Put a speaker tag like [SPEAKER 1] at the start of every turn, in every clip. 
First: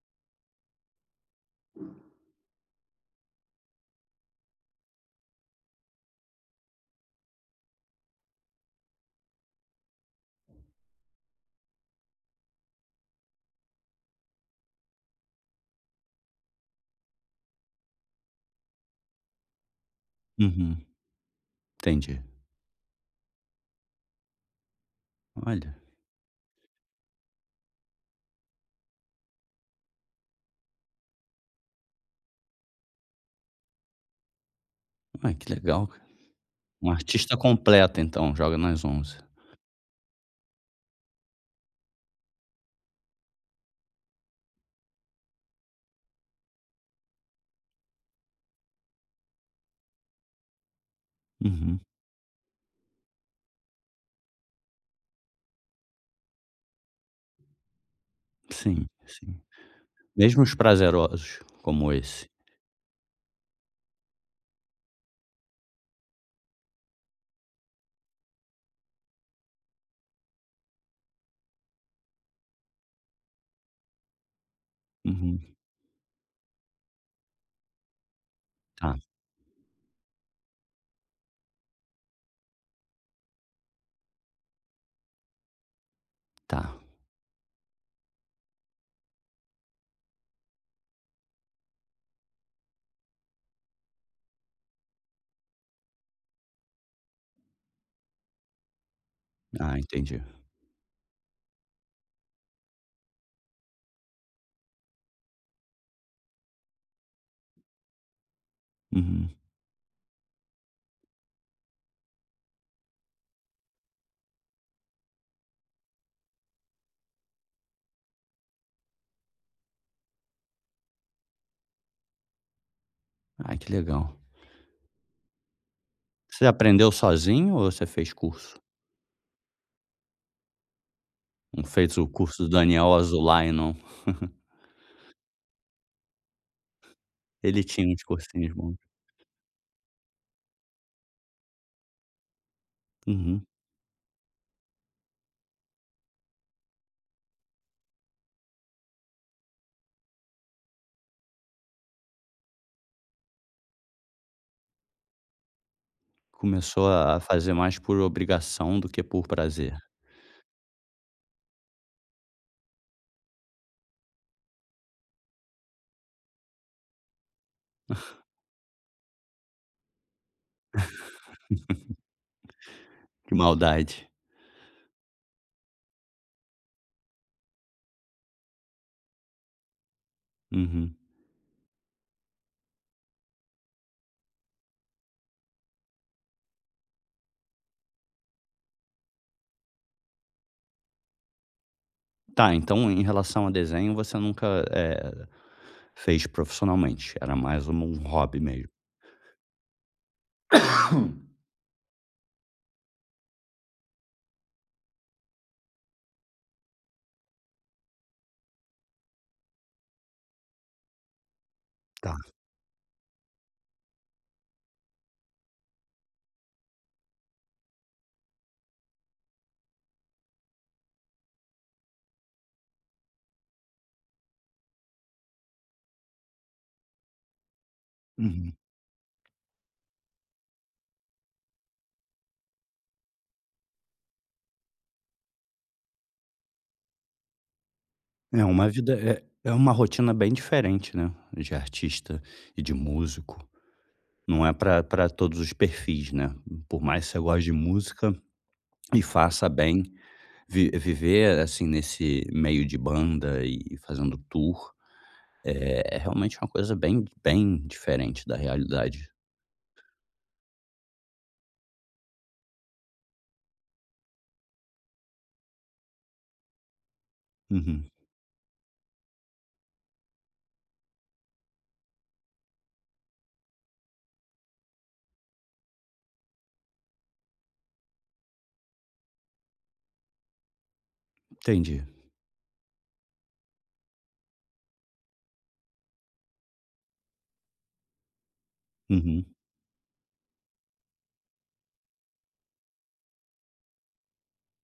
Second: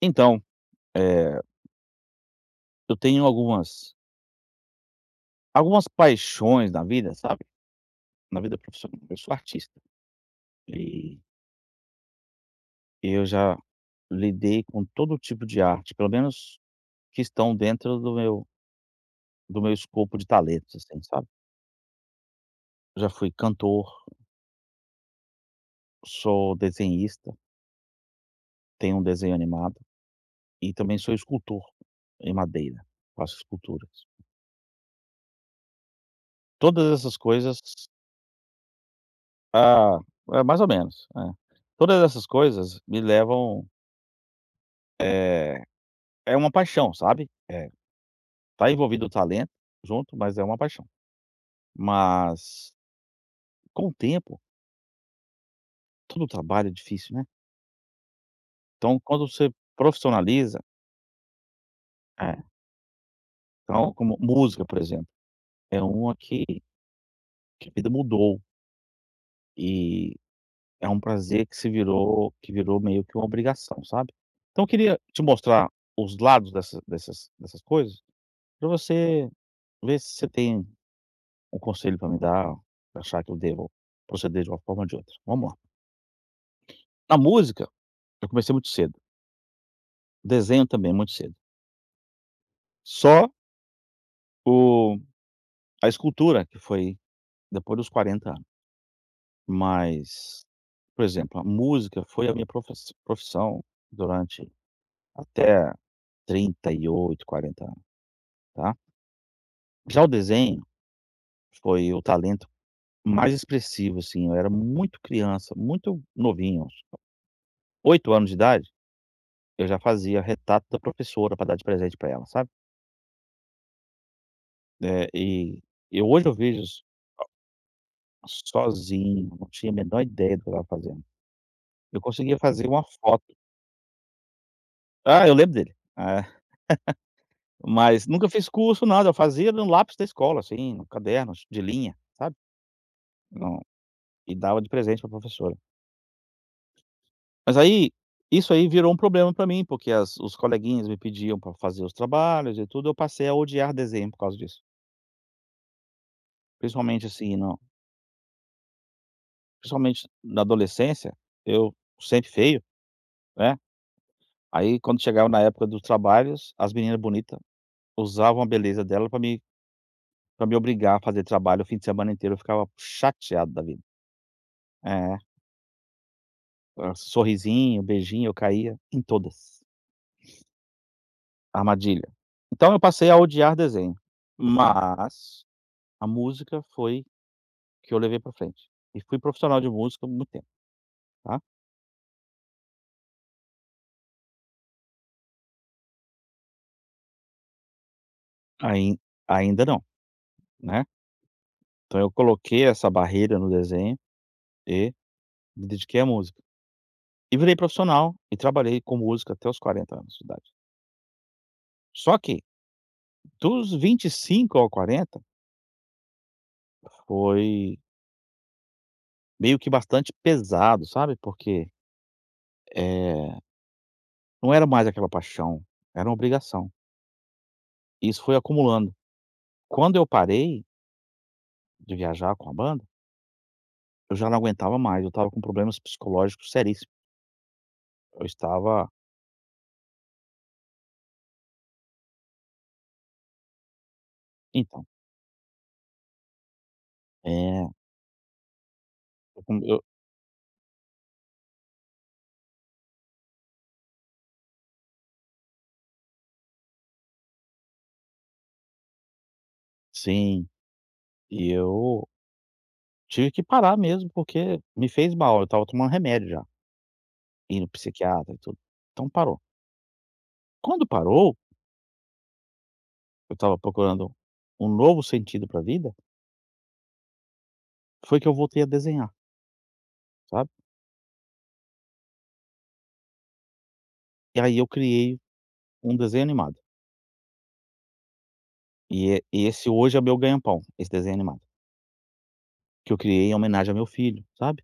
[SPEAKER 1] Então, eh, eu tenho algumas paixões na vida, sabe, na vida profissional. Eu sou artista e eu já lidei com todo tipo de arte, pelo menos que estão dentro do meu escopo de talentos,
[SPEAKER 2] Uhum,
[SPEAKER 1] assim, sabe.
[SPEAKER 2] entendi.
[SPEAKER 1] Já fui cantor,
[SPEAKER 2] Olha,
[SPEAKER 1] sou desenhista, tenho um desenho animado e também sou escultor em madeira, faço esculturas.
[SPEAKER 2] ai que legal, cara.
[SPEAKER 1] Todas
[SPEAKER 2] Um
[SPEAKER 1] essas
[SPEAKER 2] artista
[SPEAKER 1] coisas
[SPEAKER 2] completo então, joga nas onze.
[SPEAKER 1] ah, é mais ou menos, é. Todas essas coisas me levam é uma paixão, sabe. É, tá envolvido o talento junto, mas é uma paixão.
[SPEAKER 2] Uhum,
[SPEAKER 1] Mas com o tempo, todo trabalho é difícil, né.
[SPEAKER 2] sim,
[SPEAKER 1] Então quando
[SPEAKER 2] sim.
[SPEAKER 1] você
[SPEAKER 2] Mesmo os
[SPEAKER 1] profissionaliza
[SPEAKER 2] prazerosos como esse.
[SPEAKER 1] é, então, como música, por exemplo, é uma que a vida mudou, e é um prazer que se virou, que virou meio que uma obrigação, sabe. Então eu queria te
[SPEAKER 2] Uhum,
[SPEAKER 1] mostrar os lados dessas coisas, para
[SPEAKER 2] tá,
[SPEAKER 1] você ver se você tem um conselho para me dar, achar que eu devo proceder de uma forma ou de outra. Vamos lá.
[SPEAKER 2] tá.
[SPEAKER 1] Na música, eu comecei muito cedo. Desenho também, muito cedo. Só o a escultura que foi depois dos 40 anos,
[SPEAKER 2] Ah, entendi.
[SPEAKER 1] mas, por exemplo, a música foi a minha profes profissão durante, até, 38, 40 anos, tá.
[SPEAKER 2] Uhum.
[SPEAKER 1] Já o desenho foi o talento mais expressivo, assim, eu era muito criança, muito novinho, uns 8 anos de idade, eu já fazia retrato da professora para dar de presente para ela, sabe.
[SPEAKER 2] Ai, que legal.
[SPEAKER 1] Eh, e e hoje eu
[SPEAKER 2] Você
[SPEAKER 1] vejo
[SPEAKER 2] aprendeu sozinho ou você fez curso?
[SPEAKER 1] sozinho, não tinha a menor ideia do que eu estava fazendo.
[SPEAKER 2] Não fez
[SPEAKER 1] Eu
[SPEAKER 2] o
[SPEAKER 1] conseguia
[SPEAKER 2] curso do
[SPEAKER 1] fazer uma
[SPEAKER 2] Daniel
[SPEAKER 1] foto.
[SPEAKER 2] Azulay, não?
[SPEAKER 1] Ah, eu lembro dele. É.
[SPEAKER 2] Ele tinha uns
[SPEAKER 1] Mas nunca fiz
[SPEAKER 2] cursinhos bons.
[SPEAKER 1] curso, nada, eu fazia no lápis da escola, assim, no caderno de linha, sabe,
[SPEAKER 2] Uhum.
[SPEAKER 1] não, e dava de presente pra professora. Mas aí, isso aí virou um problema pra mim, porque as os coleguinhas me pediam pra fazer os trabalhos e tudo, eu passei a odiar desenho por causa disso.
[SPEAKER 2] Começou
[SPEAKER 1] Principalmente,
[SPEAKER 2] a
[SPEAKER 1] assim,
[SPEAKER 2] fazer
[SPEAKER 1] não,
[SPEAKER 2] mais por obrigação do que por prazer.
[SPEAKER 1] principalmente na adolescência, eu sempre feio, né, aí quando chegava na época dos trabalhos, as meninas bonitas usavam a beleza dela pra me Pra me obrigar a fazer trabalho o fim de semana inteiro, eu ficava
[SPEAKER 2] Que
[SPEAKER 1] chateado da vida.
[SPEAKER 2] maldade.
[SPEAKER 1] É, sorrisinho, beijinho, eu caía em todas.
[SPEAKER 2] Uhum.
[SPEAKER 1] Armadilha. Então eu passei a odiar desenho, mas a música foi que eu levei pra frente. E fui profissional de música há muito tempo, tá.
[SPEAKER 2] Tá, então em relação a desenho você nunca, eh fez profissionalmente, era mais uma um hobby mesmo.
[SPEAKER 1] Ain ainda não, né. Então eu coloquei essa barreira no desenho e me dediquei à música. E virei profissional e trabalhei com música até os 40 anos de idade.
[SPEAKER 2] Tá.
[SPEAKER 1] Só que dos 25 ao 40 foi meio que bastante pesado, sabe, porque, eh, não era mais aquela paixão, era uma obrigação. E isso foi
[SPEAKER 2] Uhum.
[SPEAKER 1] acumulando. Quando eu parei de viajar com a banda, eu já não aguentava mais, eu estava com problemas psicológicos seríssimos. Eu
[SPEAKER 2] É uma
[SPEAKER 1] estava
[SPEAKER 2] vida é é uma rotina bem diferente, né, de artista e de músico. Não é para
[SPEAKER 1] então.
[SPEAKER 2] para todos os perfis, né. Por mais que você goste de
[SPEAKER 1] é,
[SPEAKER 2] música e
[SPEAKER 1] Eu,
[SPEAKER 2] faça
[SPEAKER 1] com eu
[SPEAKER 2] bem, vi viver, assim, nesse meio de banda e fazendo tour, é realmente uma coisa bem bem diferente da realidade.
[SPEAKER 1] sim, e eu tive que parar mesmo, porque me fez mal, eu estava tomando remédio já, indo no
[SPEAKER 2] Uhum.
[SPEAKER 1] psiquiatra e tudo. Então parou. Quando parou, eu estava procurando um novo sentido para a vida, foi que eu voltei a desenhar, sabe.
[SPEAKER 2] Entendi.
[SPEAKER 1] E aí eu criei um desenho animado. E é-
[SPEAKER 2] Uhum.
[SPEAKER 1] e esse hoje é meu ganha-pão, esse desenho animado, que eu criei em homenagem ao meu filho, sabe.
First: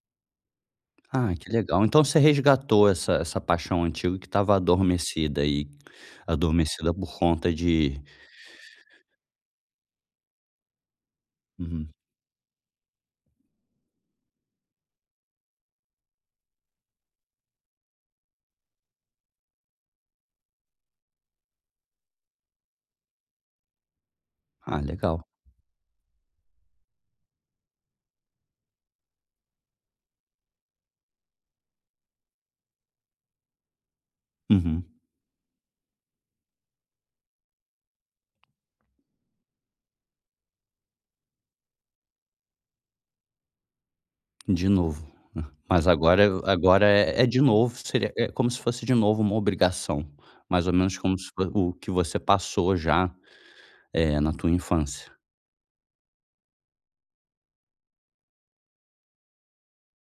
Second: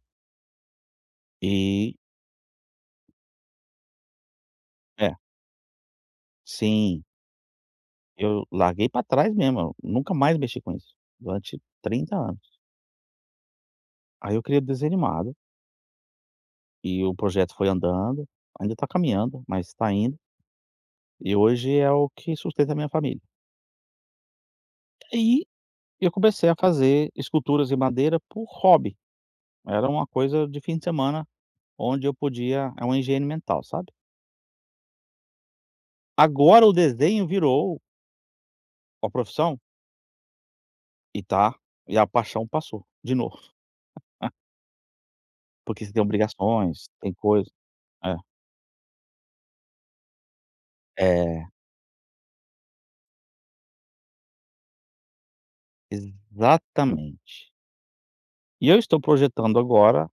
[SPEAKER 2] Ah, que legal.
[SPEAKER 1] E
[SPEAKER 2] Então você resgatou essa paixão antiga que estava
[SPEAKER 1] é,
[SPEAKER 2] adormecida e adormecida
[SPEAKER 1] sim,
[SPEAKER 2] por conta de
[SPEAKER 1] eu larguei pra trás mesmo, eu nunca mais mexi com isso, durante
[SPEAKER 2] uhum.
[SPEAKER 1] 30 anos. Aí eu criei o desenho animado, e o projeto foi andando, ainda tá caminhando, mas tá indo, e hoje é o que sustenta a minha família.
[SPEAKER 2] Ah, legal.
[SPEAKER 1] E eu comecei a fazer esculturas em madeira por hobby, era uma coisa de fim de semana, onde eu podia, uma higiene mental, sabe.
[SPEAKER 2] Uhum.
[SPEAKER 1] Agora o desenho virou com a profissão? E tá, e a paixão passou, de novo,
[SPEAKER 2] De novo.
[SPEAKER 1] porque
[SPEAKER 2] Mas
[SPEAKER 1] você tem
[SPEAKER 2] agora agora
[SPEAKER 1] obrigações, tem
[SPEAKER 2] é é de
[SPEAKER 1] coisa.
[SPEAKER 2] novo, seria é como se fosse de novo uma obrigação, mais ou menos
[SPEAKER 1] é,
[SPEAKER 2] como se
[SPEAKER 1] é,
[SPEAKER 2] fo o que você passou já, na tua infância.
[SPEAKER 1] Exatamente. E eu estou projetando agora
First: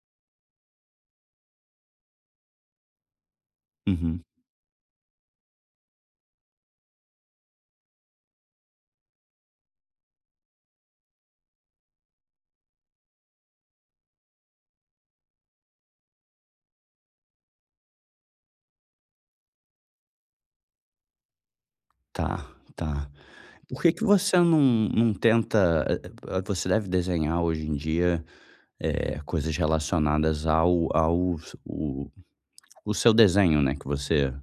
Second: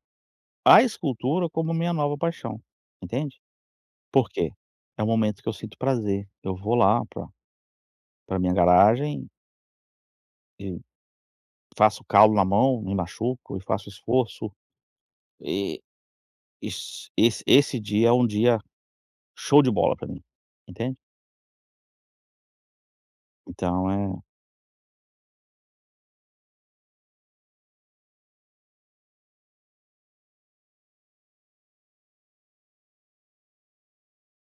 [SPEAKER 1] a escultura como minha nova paixão, entende?
[SPEAKER 2] Uhum.
[SPEAKER 1] Por quê? É o momento que eu sinto prazer, eu vou lá para minha garagem e faço calo na mão, me machuco e faço esforço, e es esse esse dia é um dia show de bola para mim, entende?
[SPEAKER 2] Tá, tá. Por
[SPEAKER 1] Então
[SPEAKER 2] que que
[SPEAKER 1] é
[SPEAKER 2] você não tenta você deve desenhar hoje em dia, coisas relacionadas ao o seu desenho, né, que você,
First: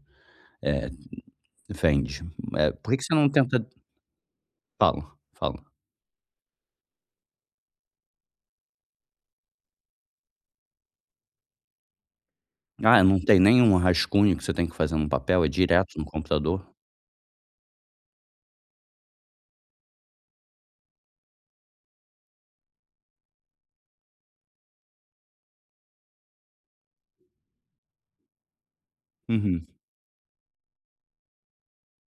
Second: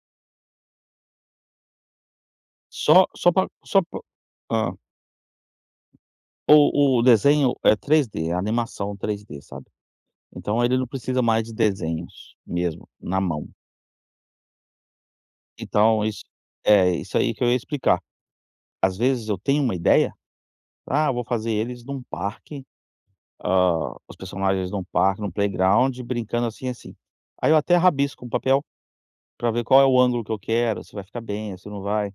[SPEAKER 2] eh, vende. Por que
[SPEAKER 1] só
[SPEAKER 2] que você
[SPEAKER 1] só
[SPEAKER 2] não
[SPEAKER 1] para
[SPEAKER 2] tenta
[SPEAKER 1] só pra
[SPEAKER 2] fala, fala.
[SPEAKER 1] O desenho é 3D, a animação 3D, sabe. Então ele não precisa mais de desenhos mesmo,
[SPEAKER 2] Ah, não
[SPEAKER 1] na
[SPEAKER 2] tem
[SPEAKER 1] mão.
[SPEAKER 2] nenhum rascunho que você tem que fazer no papel, é direto no
[SPEAKER 1] Então
[SPEAKER 2] computador?
[SPEAKER 1] isso aí que eu ia explicar. Às vezes eu tenho uma ideia, ah, eu vou fazer eles num parque, os personagens num parque, num playground, brincando assim, assim. Aí eu até rabisco um papel para ver
[SPEAKER 2] Uhum,
[SPEAKER 1] qual é o ângulo que eu quero, se vai ficar bem, se não vai.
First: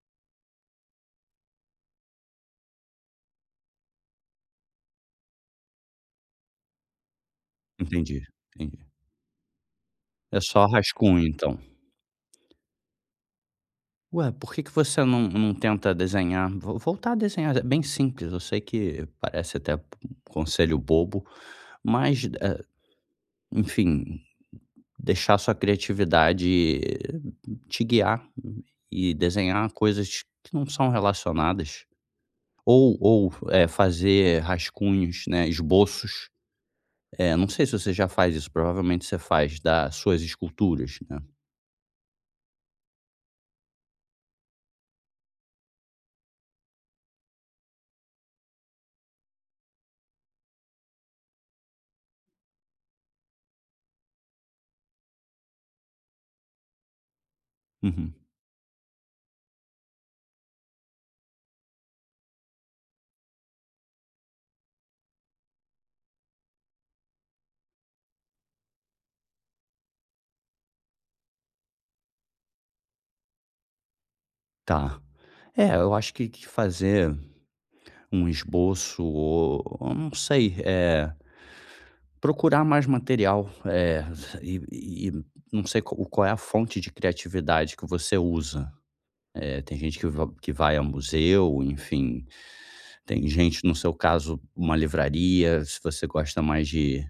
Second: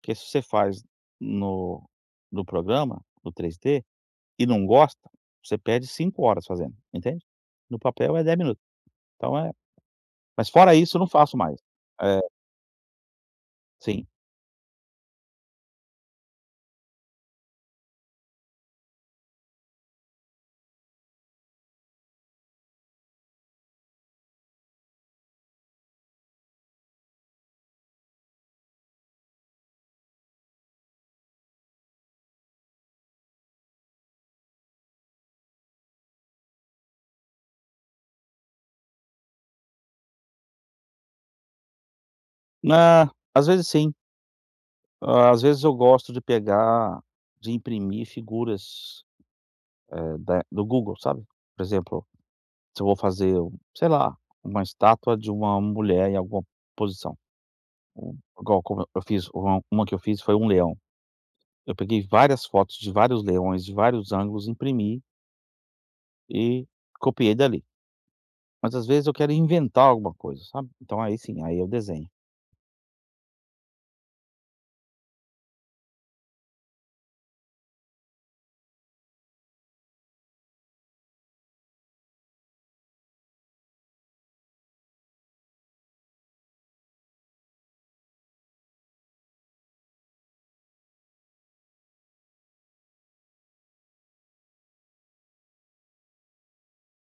[SPEAKER 1] Porque se você faz no no programa, no 3D, e não gosta, você perde 5 horas fazendo, entende? No papel
[SPEAKER 2] entendi,
[SPEAKER 1] é 10 minutos.
[SPEAKER 2] entendi.
[SPEAKER 1] Então
[SPEAKER 2] É
[SPEAKER 1] mas
[SPEAKER 2] só
[SPEAKER 1] fora isso, eu não
[SPEAKER 2] rascunho,
[SPEAKER 1] faço
[SPEAKER 2] então.
[SPEAKER 1] mais. É, sim.
[SPEAKER 2] Ué, por que que você não tenta desenhar vo voltar a desenhar? É bem simples, eu sei que parece até um conselho bobo, mas, enfim, deixar sua criatividade te guiar e desenhar coisas que não são relacionadas. Ou, fazer rascunhos, né, esboços. Não sei se você já faz isso, provavelmente você faz, das suas esculturas, né.
[SPEAKER 1] Na às vezes sim, às vezes eu gosto de pegar, de imprimir figuras, da do Google, sabe. Por exemplo, se eu vou fazer, sei lá, uma estátua de uma mulher em alguma posição,
[SPEAKER 2] Uhum.
[SPEAKER 1] um igual, como eu fiz, uma que eu fiz foi um leão. Eu peguei várias fotos de vários leões, de vários ângulos, imprimi e copiei dali. Mas às vezes eu quero inventar alguma coisa, sabe. Então aí sim, aí eu desenho.
[SPEAKER 2] Tá. É, eu acho que fazer um esboço ou eu não sei, procurar mais material, e não sei qual é a fonte de criatividade que você usa. Tem gente que vai a museu, enfim, tem gente, no seu caso, uma livraria, se você gosta mais de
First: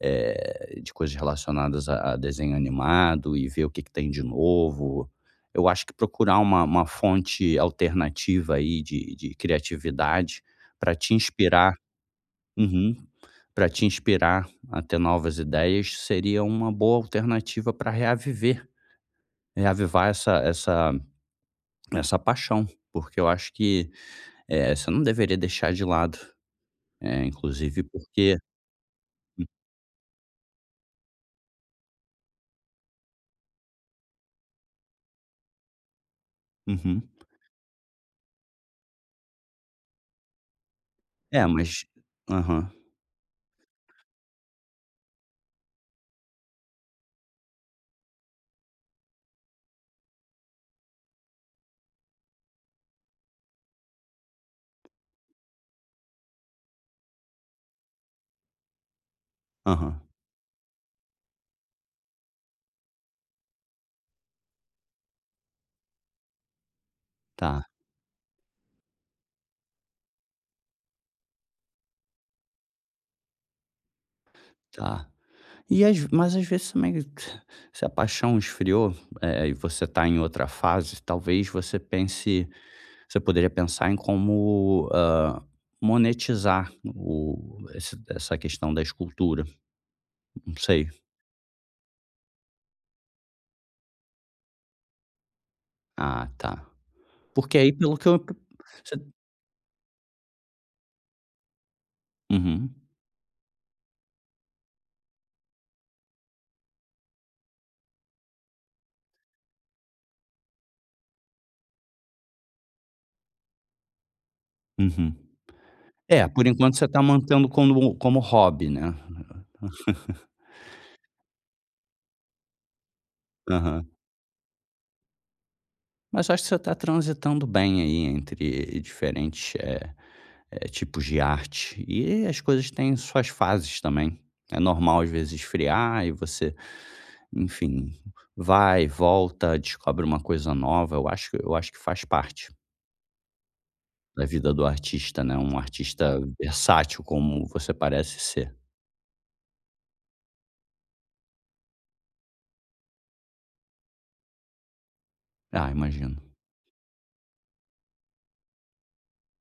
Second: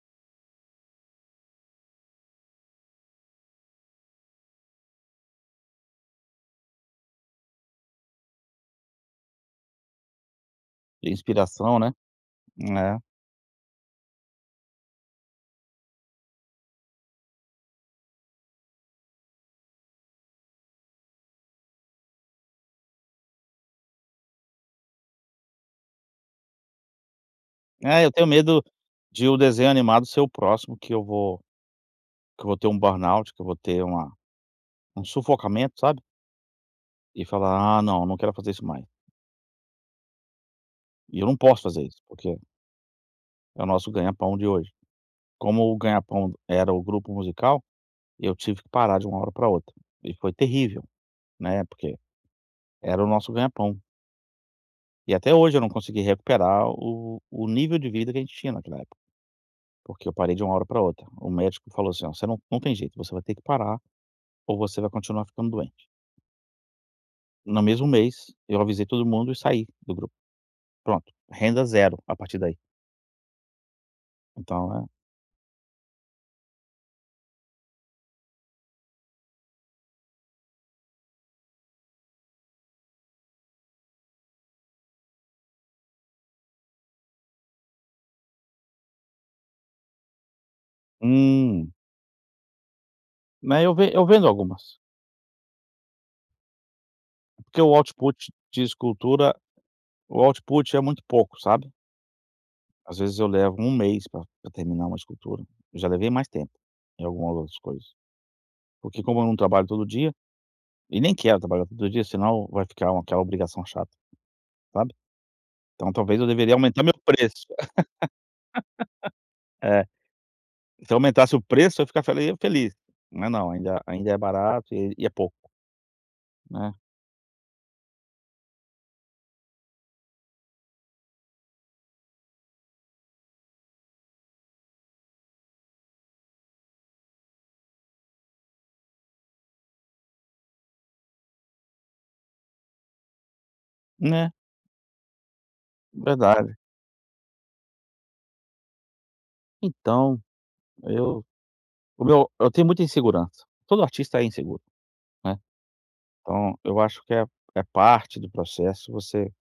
[SPEAKER 2] de coisas relacionadas a desenho animado e ver o que que tem de novo. Eu acho que procurar uma fonte alternativa aí de criatividade para te inspirar para
[SPEAKER 1] Inspiração, né. É.
[SPEAKER 2] te inspirar a ter novas ideias seria uma boa alternativa para reaviver reavivar essa essa paixão, porque eu acho que, você não deveria deixar de lado, inclusive
[SPEAKER 1] É, eu tenho
[SPEAKER 2] porque
[SPEAKER 1] medo de o desenho animado ser o próximo que eu vou, que eu vou ter um burnout, que eu vou ter uma um sufocamento, sabe?
[SPEAKER 2] uhum.
[SPEAKER 1] E falar: "Ah, não, não quero fazer isso mais". E eu não
[SPEAKER 2] É,
[SPEAKER 1] posso
[SPEAKER 2] mas
[SPEAKER 1] fazer isso, porque
[SPEAKER 2] aham,
[SPEAKER 1] é o nosso ganha-pão de hoje. Como o ganha-pão era o grupo musical, eu tive que parar de uma hora para outra. E foi terrível, né, porque era o nosso ganha-pão. E até hoje eu não consegui recuperar o nível de vida que a gente tinha naquela época,
[SPEAKER 2] aham.
[SPEAKER 1] porque eu parei de uma hora para outra. O médico falou assim: "Ó, você não tem jeito, você vai ter que parar ou você vai continuar ficando doente".
[SPEAKER 2] Tá,
[SPEAKER 1] No mesmo mês, eu avisei todo mundo e saí do grupo. Pronto, renda zero a partir daí. Então,
[SPEAKER 2] tá. E às mas às vezes também se a paixão esfriou, e você está em outra fase, talvez você pense você poderia pensar em como, hã, monetizar o esse essa questão da escultura, não sei.
[SPEAKER 1] hum, né, eu vendo algumas,
[SPEAKER 2] Ah, tá. Porque
[SPEAKER 1] porque
[SPEAKER 2] aí
[SPEAKER 1] o
[SPEAKER 2] pelo que
[SPEAKER 1] output
[SPEAKER 2] eu
[SPEAKER 1] de
[SPEAKER 2] você
[SPEAKER 1] escultura, o output é muito pouco, sabe.
[SPEAKER 2] uhum,
[SPEAKER 1] Às vezes eu levo 1 mês para terminar uma escultura, eu já levei mais tempo em algumas outras coisas, porque como eu não trabalho todo dia, e nem quero trabalhar todo dia, senão vai ficar uma aquela obrigação chata, sabe.
[SPEAKER 2] uhum.
[SPEAKER 1] Então talvez
[SPEAKER 2] É,
[SPEAKER 1] eu
[SPEAKER 2] por
[SPEAKER 1] deveria
[SPEAKER 2] enquanto
[SPEAKER 1] aumentar
[SPEAKER 2] você
[SPEAKER 1] meu
[SPEAKER 2] está
[SPEAKER 1] preço.
[SPEAKER 2] mantendo como como hobby, né.
[SPEAKER 1] É, se eu aumentasse o preço eu ficaria feliz, mas não, ainda
[SPEAKER 2] Aham.
[SPEAKER 1] ainda é barato e é pouco.
[SPEAKER 2] Mas acho que você está
[SPEAKER 1] Né,
[SPEAKER 2] transitando bem aí entre diferentes, tipos de arte. E as coisas têm suas fases também. É normal, às vezes, esfriar e você, enfim, vai, volta, descobre uma coisa nova. Eu acho, eu acho que faz parte da
[SPEAKER 1] né,
[SPEAKER 2] vida do artista, né? Um artista
[SPEAKER 1] verdade.
[SPEAKER 2] versátil, como você parece ser.
[SPEAKER 1] Então, eu o meu eu tenho muita insegurança. Todo artista é inseguro, né,
[SPEAKER 2] Ah, imagino.
[SPEAKER 1] então eu acho que é parte do processo, você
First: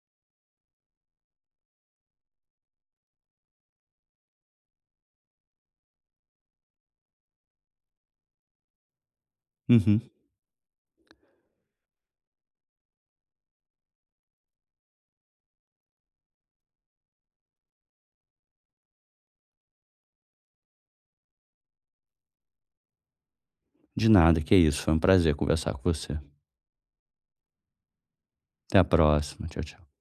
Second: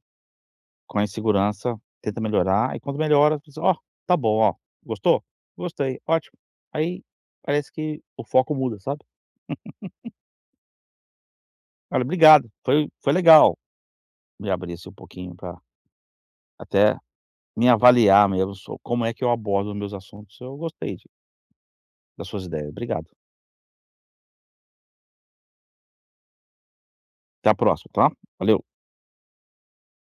[SPEAKER 1] com a insegurança tenta melhorar e quando melhora você diz: "Ó, tá bom, ó, gostou? Gostei, ótimo". Aí parece que o foco muda, sabe.
[SPEAKER 2] Uhum.
[SPEAKER 1] "Olha, obrigado, foi legal", me abrir assim um pouquinho para até me avaliar mesmo, so como é que eu abordo meus assuntos. "Eu gostei de das suas ideias, obrigado.
[SPEAKER 2] De nada, que é isso. Foi um prazer conversar com você.
[SPEAKER 1] Até a próxima, tá? Valeu".
[SPEAKER 2] Até a próxima. Tchau, tchau.